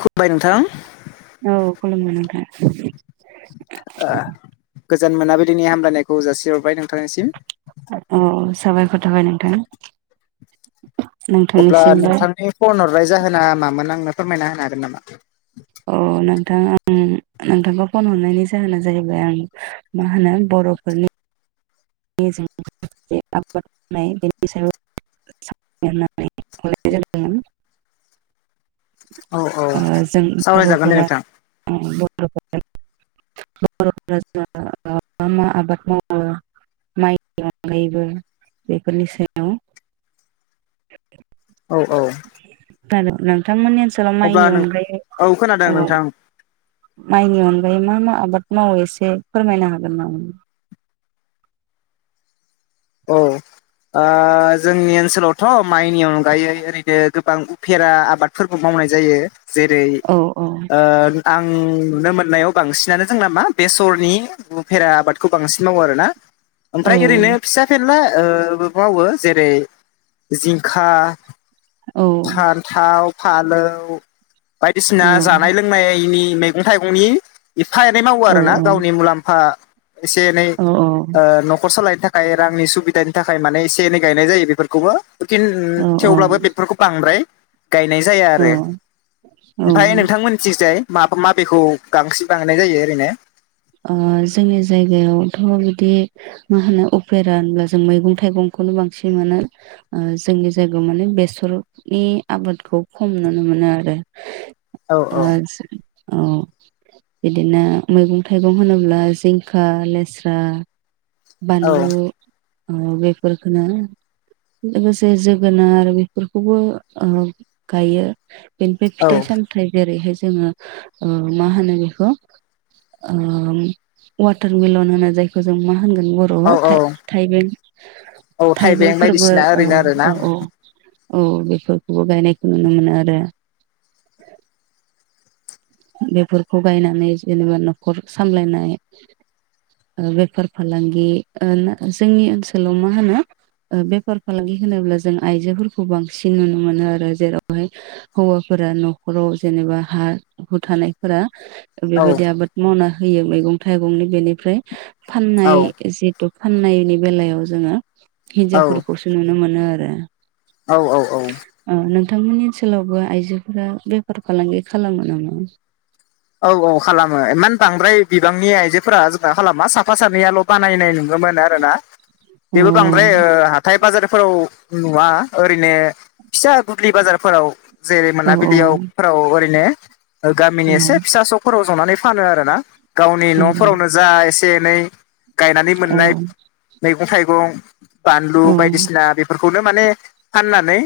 खलबाय नोंथां औ खुलुमबाय गोजान मोनाबिलिनि हामलायनायखौ जासिहरबाय नोंथांनिसिम औ साबायखर थाबाय नोंथां अब्ला नोंथांनिसिमबो नोंथांनि फन हरबाय जाहोना मामोन आंनो फोरमायना होनो हागोन नामा अ नोंथां आं नोंथांखौ फन हरनायनि जाहोना जाहैबाय आं मा होनो बर'फोरनि आबाद मावनाय बेनि सायाव [unintelligible] औ औ जों सावरायजागोन दे बर'फोरा नोंथां मा मा आबाद मावो माइ गनायबो बेफोरनि सायाव औ औ नोंथांमोननि ओनसोलाव अब्ला माइनि नों अनगायै औ खोनादों औ नोंथां माइनि अनगायै मा मा आबाद मावो एसे फोरमायनो हागोन नामा औ आ जोंनि ओनसोलावथ' माइनि अनगायै ओरैनो गोबां उफेरा आबादफोरबो मावनाय जायो जेरै औ औ आं नुनो मोननायाव बांसिनानो जों नामा बेसरनि भेरा आबादखौ बांसिन मावो आरो ना औ ओमफ्राय ओरैनो फिसा फेरला मावो जेरै जिंखा औ फान्थाव फालौ औ बायदिसिना जानाय नायनि मैगं थाइगंनि एफा एनै मावो औ आरोना गावनि मुलाम्फा एसे एनै औ न'खर सालायनो थाखाय रांनि सुबिदानि थाखाय माने एसे एनै गायनाय जायो बेफोरखौबो थेवब्लाबो बेफोरखौ बांद्राय गायनाय जाया औ आरो ओमफ्राय ओ नोंथांमोन फगजाय माबा माबेखौ गांसो बानायनाय जायो ओरैनो जोंनि जायगायावथ' बिदि मा होनो अपेरा होनब्ला जों मैगं थाइगंखौनो बांसिन मोनो जोंनि जायगायाव माने बेसरनि आबादखौ खम नुनो मोनो आरो औ आ औ बिदिनो मैगं थाइगं होनोब्ला जिंखा लेस्रा औ बानलु बेफोरफोरखौोनो लोगोसे जोगोनार बेफोरखौबो गायो बेनिफ्राय फिथाइ औ सामथायाइ जेरैहाय जोङो मा होनो बेखौ वाटार मिलन होनो जायखौ जों मा होनगोन बर' बर औ औ थाइबें औ थाइबें फोरबो बायदिसिना ओरैनो आरोना औ औ औ बेफोरखौबो गायनायखौ नुनो मोनो आरो बेफोरखौ गायनानै जेनेबा न'खर सामलायनाय बेफार फालांगि जोंनि ओनसोलाव मा होनो बेफार फालांगि होनोब्ला जों आइजोफोरखौ बांसिन नुनो मोनो आरो जेरावहाय हौवाफोरा न'खराव जेनेबा हा हु थानायफोरा औ बेबायदि आबाद मावना होयो मैगं थाइगंनि बेनिफ्राय फाननाय औ जिहेथु फाननायनि बेलायाव जोङो हिनजावफोरखौसो नुनो मोनो आरो औ औ औ औ नोंथांमोननि ओनसोलावबो आइजोफोरा बेफार फालांगि खालामो नामा औ औ खालामो इमान बांद्राय बिबांनि आइजोफ्रा जोंहा खालामा साफा सानैयाल' बानायनाय मोन आरोना अ बेबो बांद्राय ओ हथाय बाजारफोराव नुवा ओरैनो फिसा गुबलि बाजारफोराव जेरै अ मोनाबिलियावफ्राव ओरैनो गामिनि एसे अ फिथास' खराव संनानै फानो आरो ना गावनि न'फोरावनो जा एसे एनै गायनानै अ औ मोननाय मैगं थाइगं बानलु बायदिसिना बे फोरखौनो माने फाननानै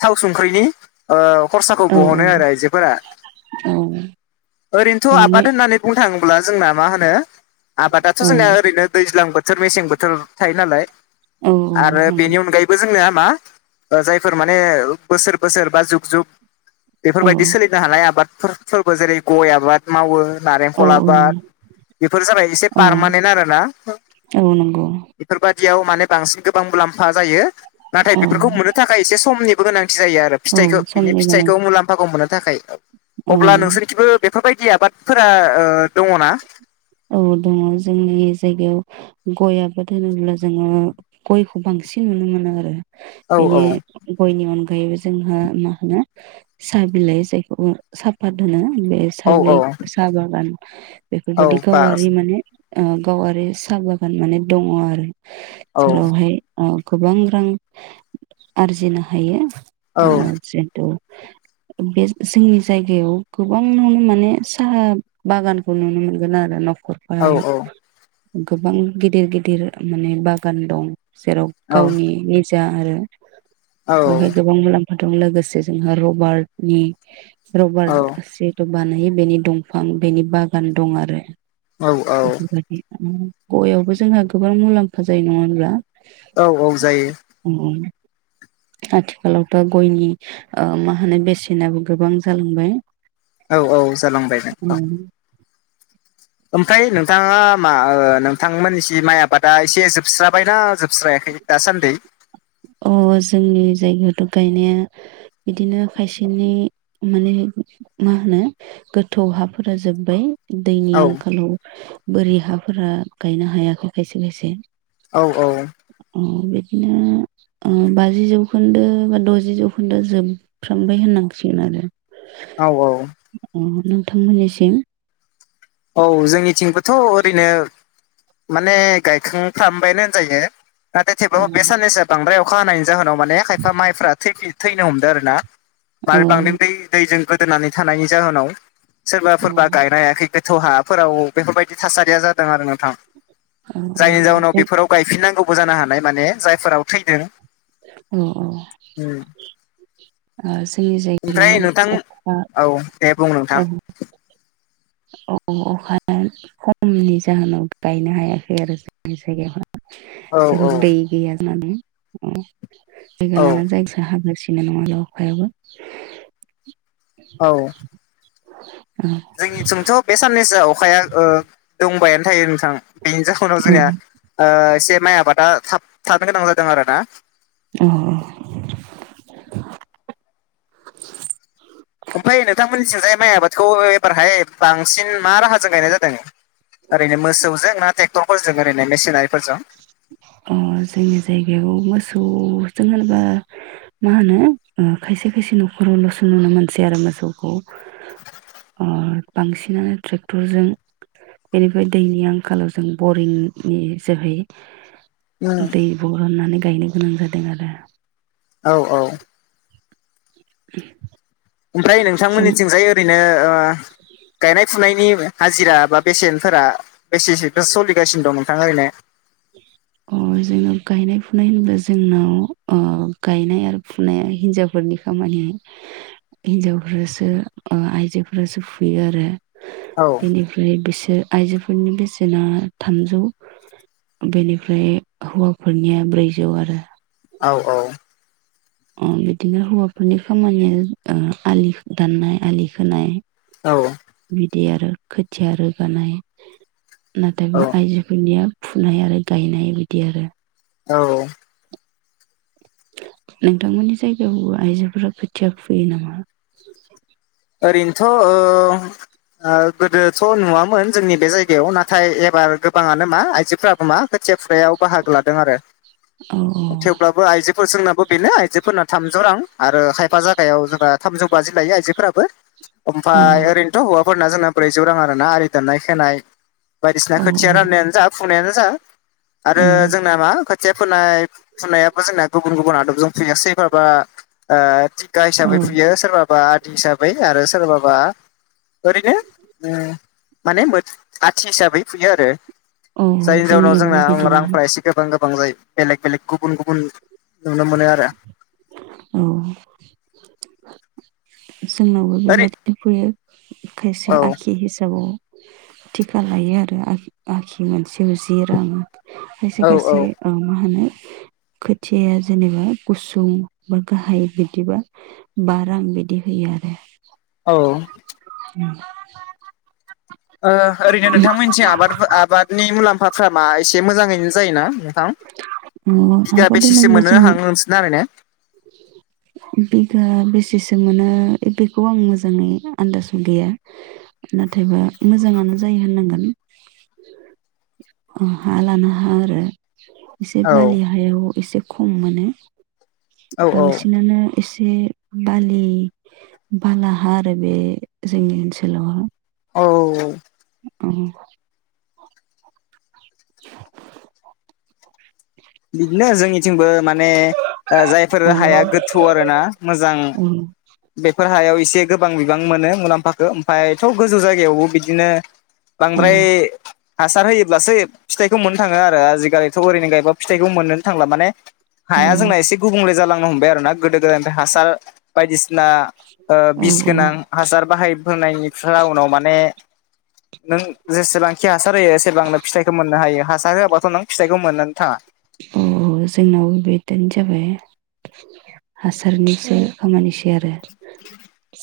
थाव संख्रिनि ओ खरसाखौ औ बहनो आरो आइजोफोरा। औ औ ओरैनोथ' मै आबाद होननानै बुंनो थाङोब्ला जोंना मा होनो आबादाथ' औ जोंनिया ओरैनो दैज्लां बो थोर मेसें बोथोर थायो नालाय औ आरो नंगौ बेनि अनगायै बो जोंनिया मा ओ जायफोर माने ओ बोसोर बोसोर बा जुग जुग औ बेफोरबायदि सोलिनो हानाय आबादफोर फोरबो जेरै गय आबाद मावो। औ नारेंखल आबाद बेफोर जाबाय एसे औ पारमानेन्ट आरो ना। औ नंगौ बेफोरबाददियाव माने बांसिन गोबां मुलाम्फा जायो। नाथाय औ बेफोरखौ मोननो थाखाय एसे समनिबो गोनांथि जायो आरो औ फिथाइखौ बिनि समनि गोनां फिथाइखौ मुलाम्फाखौ मोननो थाखाय। अब्ला औ नोंसोरखिबो बेफोरबायदि आबादफोरा ओ दङ ना? औ दङ जोंनि जायगायाव। गय आबाद होनोब्ला जोङो गयखौ बांसिन नुनो मोनो आरो औ बेनि गयनि अनगायैबो जोंहा मा होनो साहा बिलाइ जायखौ साफात होनो बे औ औ साहाबिलाय साबागान औ बेफोरबायदि गाव बास आरि माने ओ गावारि साहा बागान माने दङ आरो। औ जेरावहाय अ गोबां रां आरजिनो हायो। औ अ जिथु बे जोंनि जायगायाव गोबांआवनो माने साहा बागानखौ नुनो मोनो गोन आरो न'खरफा औ आरो गोबां गेदेर गेदेर माने बागान दं जेराव गावनि नि जा आरो औ बेवहाय गोबां मुलाम्फा दं लोगोसे जोंहा रबार्ट नि औ रबार्ट जिहुथे' बानायो बेनि दंफां बेनि बागान दं आरो। आरो बेफोरबायदि खामानि गयावबो जोंहा गोबां मुलाम्फा जायो नङा होनब्ला? औ औ जायो। उम आथिखालावथ गयनि ओ मा होनो बेसेनाबो गोबां जालांबाय। औ औ जालांबायमोन नोंथां। ओमफ्राय नोंथाङा मा ओ नोंथांमोननि सि माइ आबादा एसे जोबस्राबायना जोबस्रायाखै? दासानदै अ जोंनि जायगायावथ' गायनाया बिदिनो खायसेनि माने मा होनो गोथौ हाफोरा जोब्बाय। दैनि औ आंखालाव बोरि हाफोरा गायनो हायाखै खायसे खायसे। औ औ। अ बेखौनो ओ बाजि जौखोन्दो बा द'जि जौखोन्दोआ जोब फ्रामबाय होननांसिगोन आरो। औ औ। अ नोंथांमोननिसिम औ जोंनिथिंबोथ' ओरैनो माने गायखांफ्रामबायानो होनजायो। नाथाय औ थेवबाब बे साननैसो बांद्रायर अखा हानायनि जाहोनाव माने खायफा माइफ्रा थै थैनो हमदोंो आरो ना औ मार बांद्राय दै दैजों गोदोनानै थानायनि जाहोनाव सोरबा औ सोरबा गायनो हायाखै देथ' हाफोराव बेफोरबायदि थासारिया जादों आरो नोंथां। जायनि जाउनाव बेफोराव गायफिननांगौबो जानो हानाय माने जायफोराव थैदों। अ अ उम आ जोंनि जायगायाव ओमफ्राय नोंथां अ औ दे बुं नोंथां। औ अखाया खमनि जाहोनाव गायनो हायाखै आरो जोंनि जायगायावहाय। औ औ जेराव दै गैया होननानै मानो अ औ जायगा लाना जायगासो हाजसि। [unintelligible] अखायाव औ। उम। जोंनिथिंथ' बे साननैसोआ अखाया ओ दंबायानो थायो नोंथां। बेनि जाहोनाव जोंनिया ओ एसे माइ आबादा थाब थाबनो गोनां जादों आरोना। अह अह। ओमफ्राय नोंथांमोननिथिंजाय माइ आबादखौ एबारहाय बांसिन मा राहाजों गायनाय जादों? ओरैनो मोसौजों ना ट्रेक्टरफोरजों ओरैनो मेसिनारिफोरजों? अ जोंनि जायगायाव मोसौजों होनोबा मा होनो खायसे खायसे न'खरावल'सो नुनो मोनसै आरो मोसौखौ। ओ बांसिनानो ट्रेक्टरजों बेनिफ्राय दैनि आंखालाव जों बरिंनि जोहै उम दै बरननानै गायनो गोनां जादों आरो। औ औ। उम। ओमफ्राय नोंथांमोननिथिंजाय ओरैनो गायनाय फुनायनि हाजिरा बा बेसेनफोरा बेसेसोथो सलिगासिनो दं नोंथा ओरैनो? अह जोंनाव गायनाय फुनाय होनबा जोंनाव गायनाय आरो फुनाया हिन्जावफोरनि खामानि, हिनजावफ्रासो आइजोफोरासो फुयो आरो। औ। बेनिफ्राय बिसोर आइजोफोरनि बेसेना थामजौ। बेनिफ्राय हौवाफोरनिया ब्रैजौ आरो। औ औ। ओ बिदिनो हौवाफोरनि खामानिया आलि दाननाय आलि खोनाय। औ। बिदि आरो खोथिया रोगानाय, औ नाथायबा आइजो बिनिया फुनाय आरो गायनाय बिदि आरो। औ नोंथांमोननि जायगायावबो आइजोफोरा खोथिया फुयो नामा? [inaudible] ओरैनोथ' ओ गोदोथ' नुवामोन जोंनि बे जायगायाव नाथाय एबार गोबाङानो मा आइजोफोरा मा खोथिया फुुनायाव बाहागो लादों आरो, औ औ थेवब्लाबो आइजोफोर जोंनाबो बेनो आइजोफोरना थामजौ रां आरो खायफा जागायाव जों थामजौ बाजि लायो आइजो फ्राबो औ ओमफ्राय ओरैनोथ' हौवाफोरना जोंना ब्रैजौ रां आरोना आलि दाननाय खोनाय बायदिसिना औ खोथिया राननायानो जा फुंनायानो जा आरो औ जोंना मा खोथिया फोनाय फुनायाबो जोंना गुबुन गुबुन आदबजों फुयो सोरबाबा ओ गाह औ हिसाबै फुयो, सोरबाबा आदि हिसाबै आरो सोरबाबा ओरैनो ओ माने आथि हिसाबै फुयो आरो औ जायनि जाउनाव जोंनियावबो जोंना बिदिनो रांफ्रा एसे गोबां गोबां जायो, बेलेग बेलेग गुबुन गुबुन नुनो मोनो आरो। औ। जोंनावबो ओरै बेबायदिनो फुयो खायसे औ आखि हिसाबाव। थिखा लायो आरो आखि आखि मोनसेआव जि रां खायसे औ औ खायसे मा होनो खोथियाया जेनेबा गुसुं बा गाहाय बिदिबा बा रां बिदि होयो आरो। औ। [unintelligible] ओ ओरैनो नोंथांमोननिथिं आबाद आबादनि मुलाम्फाफ्रा मा एसे मोजाङैनो जायोना थां? बिगा माबा बेसेसो दोनोब्ला मोननो जोंनो हां नोंसोरना आरैनो? बिगा बेसेसो मोनो बेखौ आं मोजाङै आन्दाजाव गैया। नाथायबा मोजाङानो जायो होननांगोन। उम हा लाना हा आरो एसे औ बारलि हायाव एसे खम मोनो। औ औ बांसिनानो एसे बालि बालाहा आरो बे जोंनि ओनसोलाव। अ औ उम [inaudible] बिदिनो जोंनिथिंबो माने ओ जायफोर अ हाया गोथौ आरो ना मोजां। [unintelligible] बेफोर हायाव एसे गोबां बिबां मोनो मुलाम्फााखौ। ओमफायथ' गोजौ जायगायावबो बिदिनो औ बांद्राय हासार होयोब्लासो फिथाइखौ मोननो थाङो आरो आजिखालिथ' ओरैनो गायबा फिथाइखौ मोनोनो थांला माने हाया जोंना एसे गुबुंले जालांनो हमबाय आरो ना गोदो गोदायनिफ्राय हासार बायदिसि ना ओ औ बिस गोनां हासार बाहायबोनायनिफ्रा उनाव माने नों जेसेबांखि हासार होयो एसेबांनो फिथाइखौ मोननो हायो, हासार होआबाथ' नों फिथाइखौ मोननानै थाङा। औ जोंनाव बेदिनो जाबाय हासारनिसो खामानिसो आरो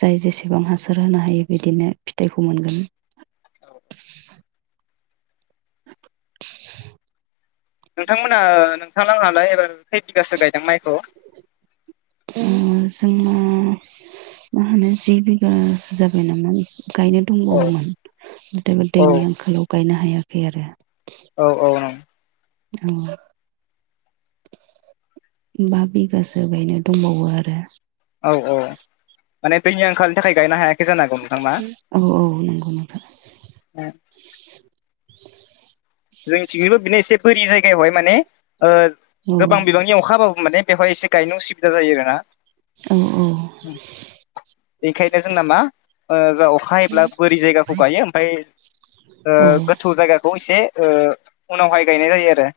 जाय जेसेबां हासार होनो हायो बिदिनो फिथाइखौ मोनगोन। नोंथांमोना नोंथां आहालाय एबार खै बिगासो गायदों माइखौ? उम जोंना मा होनो जि बिगासो जाबाय नामा गायनो औ दंबावोमोन। नाथायबा औ दैनि आंखालाव गायनो हायाखै आरो। औ औ। उम। बा बिगासो गायनो दंबावो आरो। औ औ, माने दैनि आंखालनि थाखाय गायनो हाया औ औ नंगौ नोंथां। [unintelligible] जोंनि थिगैबो बिनो एसे बोरि जायगायावहाय माने ओ औ गोबां बिबांनि अखा हाबाबो माने बेवहाय एसे गायनो उसुबिदा जायो आरो ना। औ औ। [unintelligible] बेनिखायनो जोंना मा ओ जाव अखायोब्ला बोरि जायगाखौ गायो ओमफ्राय ओ औ गोथौ जायगाखौ एसे ओ उनावहाय गायनाय जायो आरो।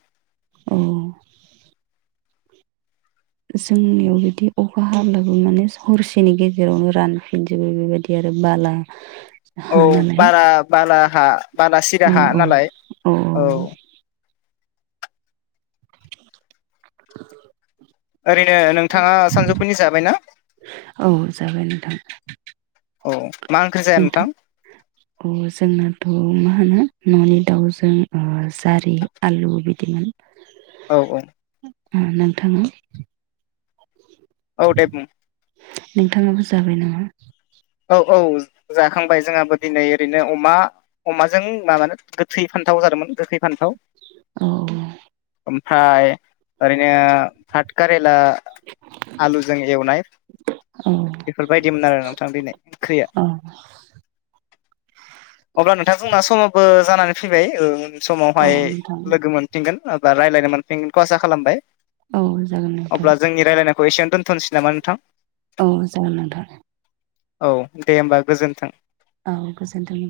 उम। जोंनियाव बिदि अखा हाब्लाबो माने हरसेनि गेजेरावनो रानफिनजोबो बेबायदि आरो बाला हा औ नालाय बारा बाला हा बाला सिरा अ औ हा औ नालाय औ औ। [unintelligible] ओरैनो नोंथाङा सानजौफुनि जाबाय ना? औ जाबाय नोंथां औ, मा ओंख्रि जाया नोंथां? [unintelligible] अ जोंनाथ' मा होनो न'नि दाउजों ओ जारि आलु बिदिमोन। [unintelligible] औ औ। उम नोंथां। औ दे बुं। नोंथाङाबो जाबाय नामा? औ औ जाखांबाय जोंहाबो दिनै ओरैनो अमा। अमाजों माबानो गोथै फान्थाव जादोंमोन गोखै फान्थाव। औ। ओमफ्राय ओरैनो फाटकारिला। आलुजों एवनाय बेफोरबायदिमोन आरो नोंथां दिनै। ओंख्रिया अह अब्ला नोंथां जोंना समावबो जानानै फैबाय ओं। औ समावहाय नोंथां लोगो मोनफिनगोन बा रायज्लायनो मोनफिनगोनखौ आसा खालामबाय। औ जागोन नोंथां अब्ला जोंनि रायजलायनायखौ एसेयावनो दोनथ'नोसै नामा नोंथा? औ जागोन नोंथां। औ दे होमबा गोजोन्थों। औ गोजोन्थों।